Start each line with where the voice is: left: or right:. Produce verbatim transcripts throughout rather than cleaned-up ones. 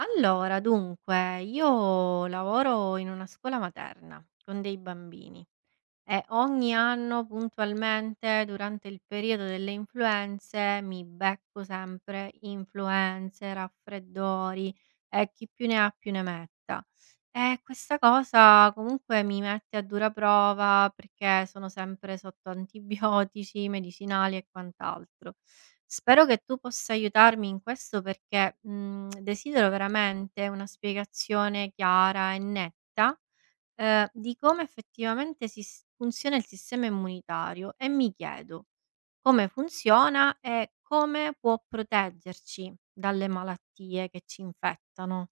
right: Allora, dunque, io lavoro in una scuola materna con dei bambini e ogni anno puntualmente durante il periodo delle influenze mi becco sempre influenze, raffreddori e chi più ne ha più ne metta. E questa cosa comunque mi mette a dura prova perché sono sempre sotto antibiotici, medicinali e quant'altro. Spero che tu possa aiutarmi in questo perché mm, desidero veramente una spiegazione chiara e netta ehm, di come effettivamente sis funziona il sistema immunitario e mi chiedo: come funziona e come può proteggerci dalle malattie che ci infettano?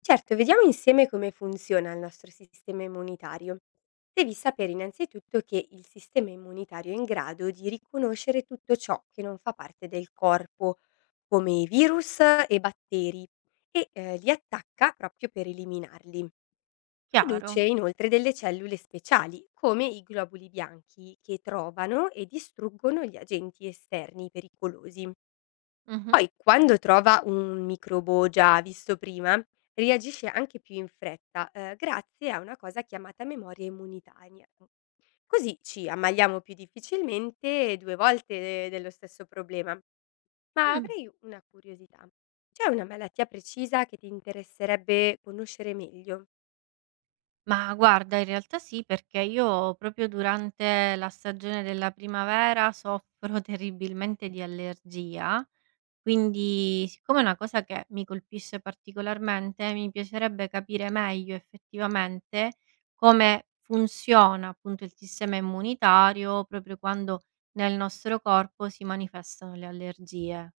left: Certo, vediamo insieme come funziona il nostro sistema immunitario. Devi sapere innanzitutto che il sistema immunitario è in grado di riconoscere tutto ciò che non fa parte del corpo, come i virus e batteri, e eh, li attacca proprio per eliminarli. Produce
right: Chiaro?
left: inoltre delle cellule speciali, come i globuli bianchi, che trovano e distruggono gli agenti esterni pericolosi.
right: Mh-mh.
left: Poi quando trova un microbo già visto prima, reagisce anche più in fretta, ehm, grazie a una cosa chiamata memoria immunitaria. Così ci ammaliamo più difficilmente due volte eh, dello stesso problema. Ma
right: Mh.
left: avrei una curiosità: c'è una malattia precisa che ti interesserebbe conoscere meglio?
right: Ma guarda, in realtà sì, perché io proprio durante la stagione della primavera soffro terribilmente di allergia, quindi siccome è una cosa che mi colpisce particolarmente, mi piacerebbe capire meglio effettivamente come funziona appunto il sistema immunitario proprio quando nel nostro corpo si manifestano le allergie.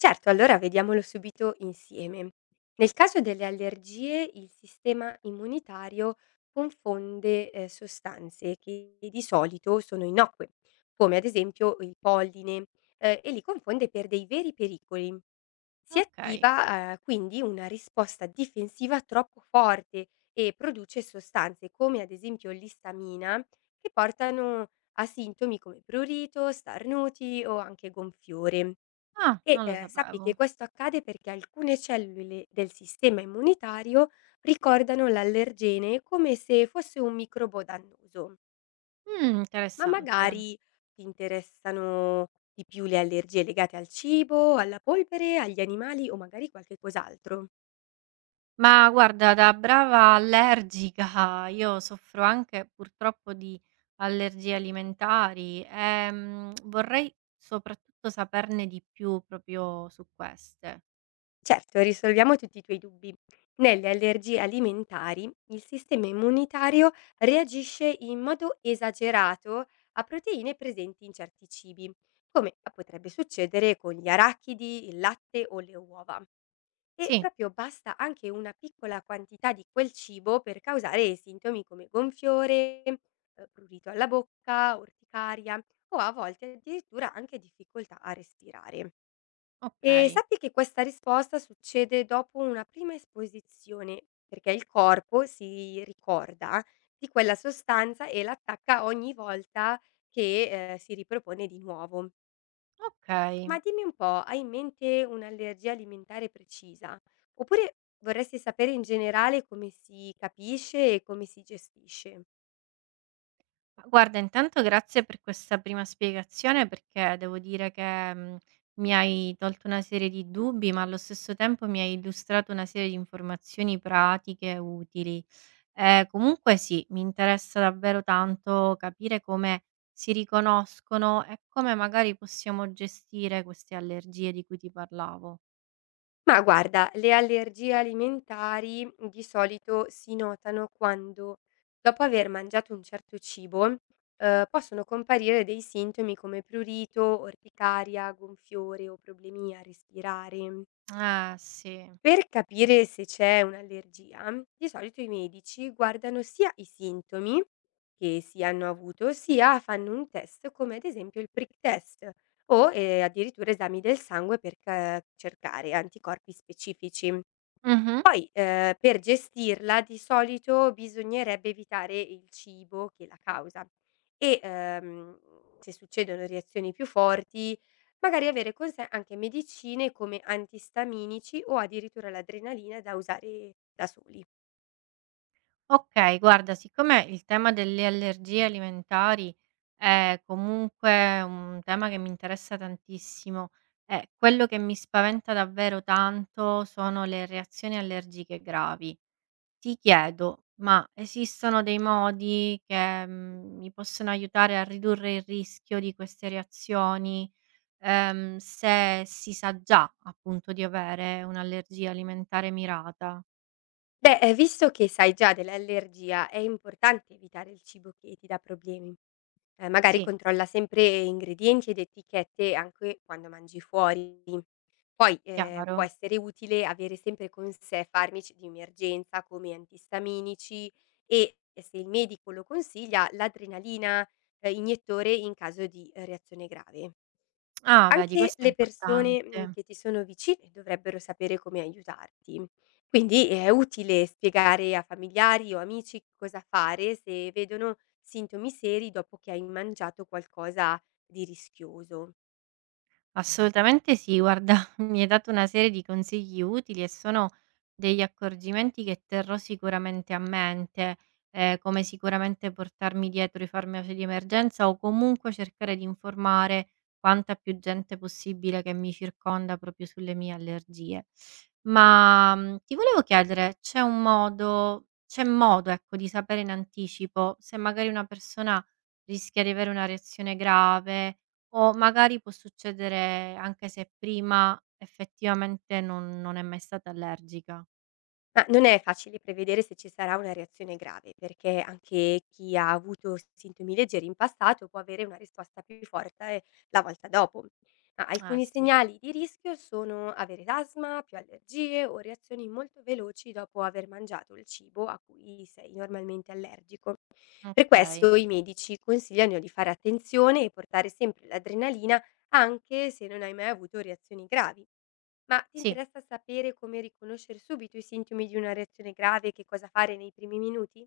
left: Certo, allora vediamolo subito insieme. Nel caso delle allergie, il sistema immunitario confonde eh, sostanze che di solito sono innocue, come ad esempio il polline, eh, e li confonde per dei veri pericoli. Si
right: Okay.
left: attiva eh, quindi una risposta difensiva troppo forte e produce sostanze come ad esempio l'istamina che portano a sintomi come prurito, starnuti o anche gonfiore.
right: Ah,
left: E,
right: non lo
left: ehm, sappi che
right: sapevo.
left: questo accade perché alcune cellule del sistema immunitario ricordano l'allergene come se fosse un microbo dannoso,
right: Mh,
left: ma
right: interessante.
left: magari ti interessano di più le allergie legate al cibo, alla polvere, agli animali o magari qualche cos'altro.
right: Ma guarda, da brava allergica io soffro anche purtroppo di allergie alimentari e, mhmm, vorrei soprattutto saperne di più proprio su queste.
left: Certo, risolviamo tutti i tuoi dubbi. Nelle allergie alimentari il sistema immunitario reagisce in modo esagerato a proteine presenti in certi cibi, come potrebbe succedere con gli arachidi, il latte o le uova. E
right: Sì,
left: proprio basta anche una piccola quantità di quel cibo per causare sintomi come gonfiore, eh, prurito alla bocca, orticaria o a volte addirittura anche difficoltà a respirare. E
right: okay,
left: sappi che questa risposta succede dopo una prima esposizione, perché il corpo si ricorda di quella sostanza e l'attacca ogni volta che eh, si ripropone di nuovo.
right: okay.
left: Ma dimmi un po', hai in mente un'allergia alimentare precisa? Oppure vorresti sapere in generale come si capisce e come si gestisce?
right: Ma guarda, intanto grazie per questa prima spiegazione perché devo dire che, mhmm, mi hai tolto una serie di dubbi, ma allo stesso tempo mi hai illustrato una serie di informazioni pratiche e utili. Ehm, comunque sì, mi interessa davvero tanto capire come si riconoscono e come magari possiamo gestire queste allergie di cui ti parlavo.
left: Ma guarda, le allergie alimentari di solito si notano quando, dopo aver mangiato un certo cibo, ehm, possono comparire dei sintomi come prurito, orticaria, gonfiore o problemi a respirare.
right: Eh sì.
left: Per capire se c'è un'allergia, mm, di solito i medici guardano sia i sintomi che si hanno avuto, sia fanno un test come ad esempio il prick test o eh, addirittura esami del sangue per ca- cercare anticorpi specifici.
right: Mh-mh.
left: Poi, ehm, per gestirla di solito bisognerebbe evitare il cibo che la causa e, ehm, se succedono reazioni più forti, magari avere con sé anche medicine come antistaminici o addirittura l'adrenalina da usare da soli.
right: Okay, guarda, siccome il tema delle allergie alimentari è comunque un tema che mi interessa tantissimo e quello che mi spaventa davvero tanto sono le reazioni allergiche gravi. Ti chiedo, ma esistono dei modi che, mhmm, mi possono aiutare a ridurre il rischio di queste reazioni, ehm, se si sa già appunto di avere un'allergia alimentare mirata?
left: Beh, ehm, visto che sai già dell'allergia, è importante evitare il cibo che ti dà problemi. Ehm, magari
right: Sì,
left: controlla sempre ingredienti ed etichette anche quando mangi fuori. Poi, ehm, può
right: chiaro.
left: essere utile avere sempre con sé farmici di emergenza come antistaminici e, eh, se il medico lo consiglia, l'adrenalina, ehm, iniettore in caso di, ehm, reazione grave.
right: Ah, vedi
left: Anche
right: questo è
left: le persone, mhmm,
right: importante.
left: che ti sono vicine dovrebbero sapere come aiutarti. Quindi è utile spiegare a familiari o amici cosa fare se vedono sintomi seri dopo che hai mangiato qualcosa di rischioso.
right: Assolutamente sì, guarda, mi hai dato una serie di consigli utili e sono degli accorgimenti che terrò sicuramente a mente, eh, come sicuramente portarmi dietro i farmaci di emergenza o comunque cercare di informare quanta più gente possibile che mi circonda proprio sulle mie allergie. Ma mm, ti volevo chiedere, c'è un modo, c'è modo, ecco, di sapere in anticipo se magari una persona rischia di avere una reazione grave? O magari può succedere anche se prima effettivamente non non è mai stata allergica.
left: Ma non è facile prevedere se ci sarà una reazione grave, perché anche chi ha avuto sintomi leggeri in passato può avere una risposta più forte eh, la volta dopo. Ma
right: Ah,
left: alcuni
right: sì.
left: segnali di rischio sono avere asma, più allergie o reazioni molto veloci dopo aver mangiato il cibo a cui sei normalmente allergico. Per
right: Okay.
left: questo i medici consigliano di fare attenzione e portare sempre l'adrenalina anche se non hai mai avuto reazioni gravi. Ma ti
right: Sì,
left: interessa sapere come riconoscere subito i sintomi di una reazione grave e che cosa fare nei primi minuti?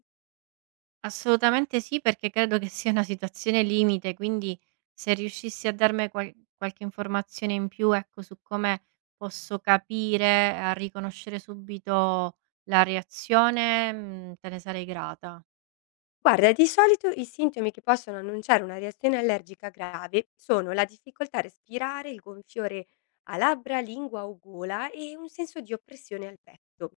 right: assolutamente sì, perché credo che sia una situazione limite, quindi se riuscissi a darmi qual qualche informazione in più, ecco, su come posso capire, a riconoscere subito la reazione, mhmm, te ne sarei grata.
left: Guarda, di solito i sintomi che possono annunciare una reazione allergica grave sono la difficoltà a respirare, il gonfiore a labbra, lingua o gola e un senso di oppressione al petto.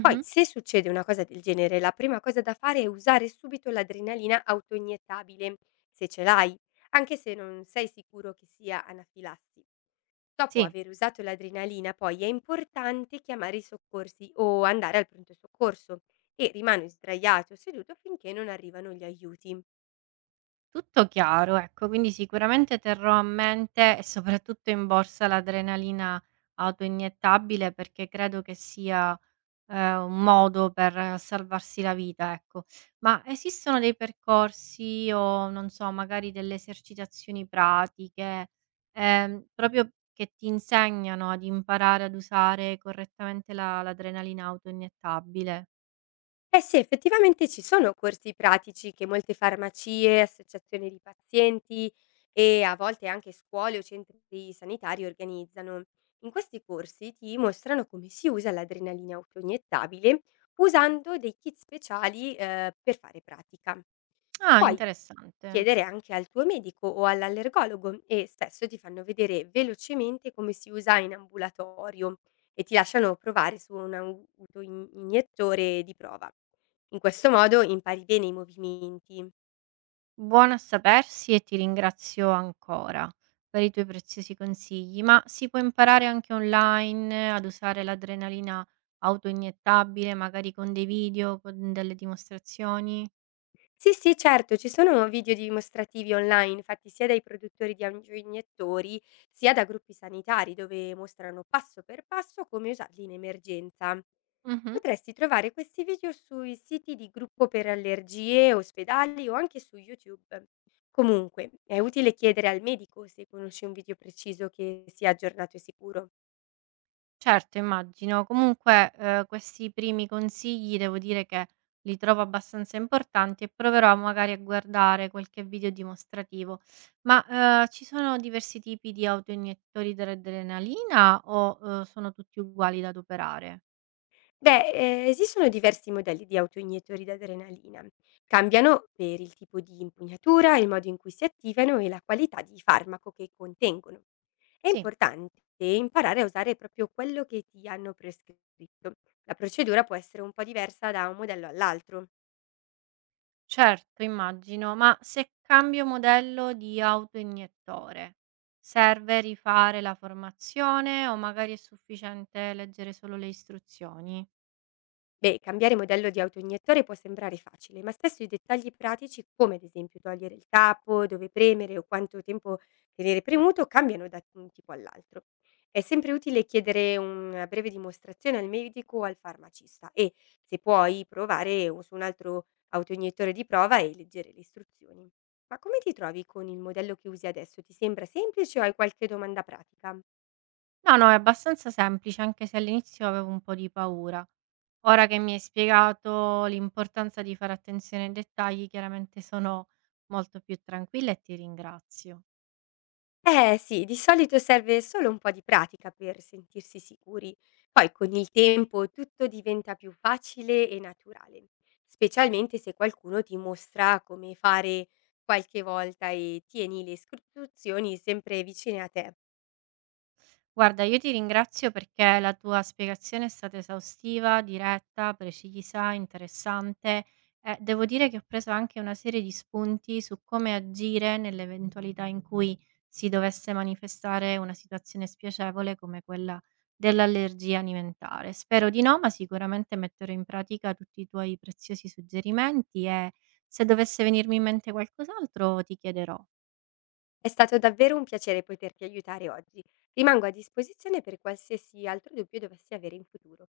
left: Poi, se succede una cosa del genere, la prima cosa da fare è usare subito l'adrenalina autoiniettabile, se ce l'hai, anche se non sei sicuro che sia anafilassi. Dopo
right: Sì.
left: aver usato l'adrenalina poi è importante chiamare i soccorsi o andare al pronto soccorso e rimani sdraiato o seduto finché non arrivano gli aiuti.
right: Tutto chiaro, ecco, quindi sicuramente terrò a mente e soprattutto in borsa l'adrenalina autoiniettabile perché credo che sia eh, un modo per salvarsi la vita, ecco. Ma esistono dei percorsi o non so, magari delle esercitazioni pratiche, ehm, proprio che ti insegnano ad imparare ad usare correttamente la- l'adrenalina autoiniettabile?
left: Eh sì, effettivamente ci sono corsi pratici che molte farmacie, associazioni di pazienti e a volte anche scuole o centri sanitari organizzano. In questi corsi ti mostrano come si usa l'adrenalina autoiniettabile usando dei kit speciali eh, per fare pratica.
right: Ah,
left: Poi
right: interessante.
left: chiedere anche al tuo medico o all'allergologo e spesso ti fanno vedere velocemente come si usa in ambulatorio e ti lasciano provare su un au- autoiniettore di prova. In questo modo impari bene i movimenti.
right: Buono a sapersi e ti ringrazio ancora per i tuoi preziosi consigli, ma si può imparare anche online ad usare l'adrenalina autoiniettabile, magari con dei video, con delle dimostrazioni?
left: Sì, sì, certo, ci sono video dimostrativi online fatti sia dai produttori di autoiniettori sia da gruppi sanitari dove mostrano passo per passo come usarli in emergenza.
right: Mh-mh.
left: Potresti trovare questi video sui siti di gruppo per allergie, ospedali o anche su YouTube. Comunque, è utile chiedere al medico se conosci un video preciso che sia aggiornato e sicuro.
right: Certo, immagino. Comunque, ehm, questi primi consigli devo dire che li trovo abbastanza importanti e proverò magari a guardare qualche video dimostrativo. Ma, ehm, ci sono diversi tipi di autoiniettori dell'adrenalina o, uhm, sono tutti uguali da adoperare?
left: Beh, eh, esistono diversi modelli di autoiniettori d'adrenalina. Cambiano per il tipo di impugnatura, il modo in cui si attivano e la qualità di farmaco che contengono. È
right: Sì,
left: importante imparare a usare proprio quello che ti hanno prescritto. La procedura può essere un po' diversa da un modello all'altro.
right: certo, immagino. Ma se cambio modello di autoiniettore, serve rifare la formazione o magari è sufficiente leggere solo le istruzioni?
left: Beh, cambiare modello di autoiniettore può sembrare facile, ma spesso i dettagli pratici, come ad esempio togliere il tappo, dove premere o quanto tempo tenere premuto, cambiano da un tipo all'altro. È sempre utile chiedere una breve dimostrazione al medico o al farmacista e, se puoi, provare o su un altro autoiniettore di prova e leggere le istruzioni. Ma come ti trovi con il modello che usi adesso? Ti sembra semplice o hai qualche domanda pratica?
right: No, no, è abbastanza semplice, anche se all'inizio avevo un po' di paura. Ora che mi hai spiegato l'importanza di fare attenzione ai dettagli, chiaramente sono molto più tranquilla e ti ringrazio.
left: Eh sì, di solito serve solo un po' di pratica per sentirsi sicuri. Poi con il tempo tutto diventa più facile e naturale, specialmente se qualcuno ti mostra come fare qualche volta e tieni le istruzioni sempre vicine a te.
right: Guarda, io ti ringrazio perché la tua spiegazione è stata esaustiva, diretta, precisa, interessante. Eh, devo dire che ho preso anche una serie di spunti su come agire nell'eventualità in cui si dovesse manifestare una situazione spiacevole come quella dell'allergia alimentare. Spero di no, ma sicuramente metterò in pratica tutti i tuoi preziosi suggerimenti e se dovesse venirmi in mente qualcos'altro ti chiederò.
left: È stato davvero un piacere poterti aiutare oggi. Rimango a disposizione per qualsiasi altro dubbio dovessi avere in futuro.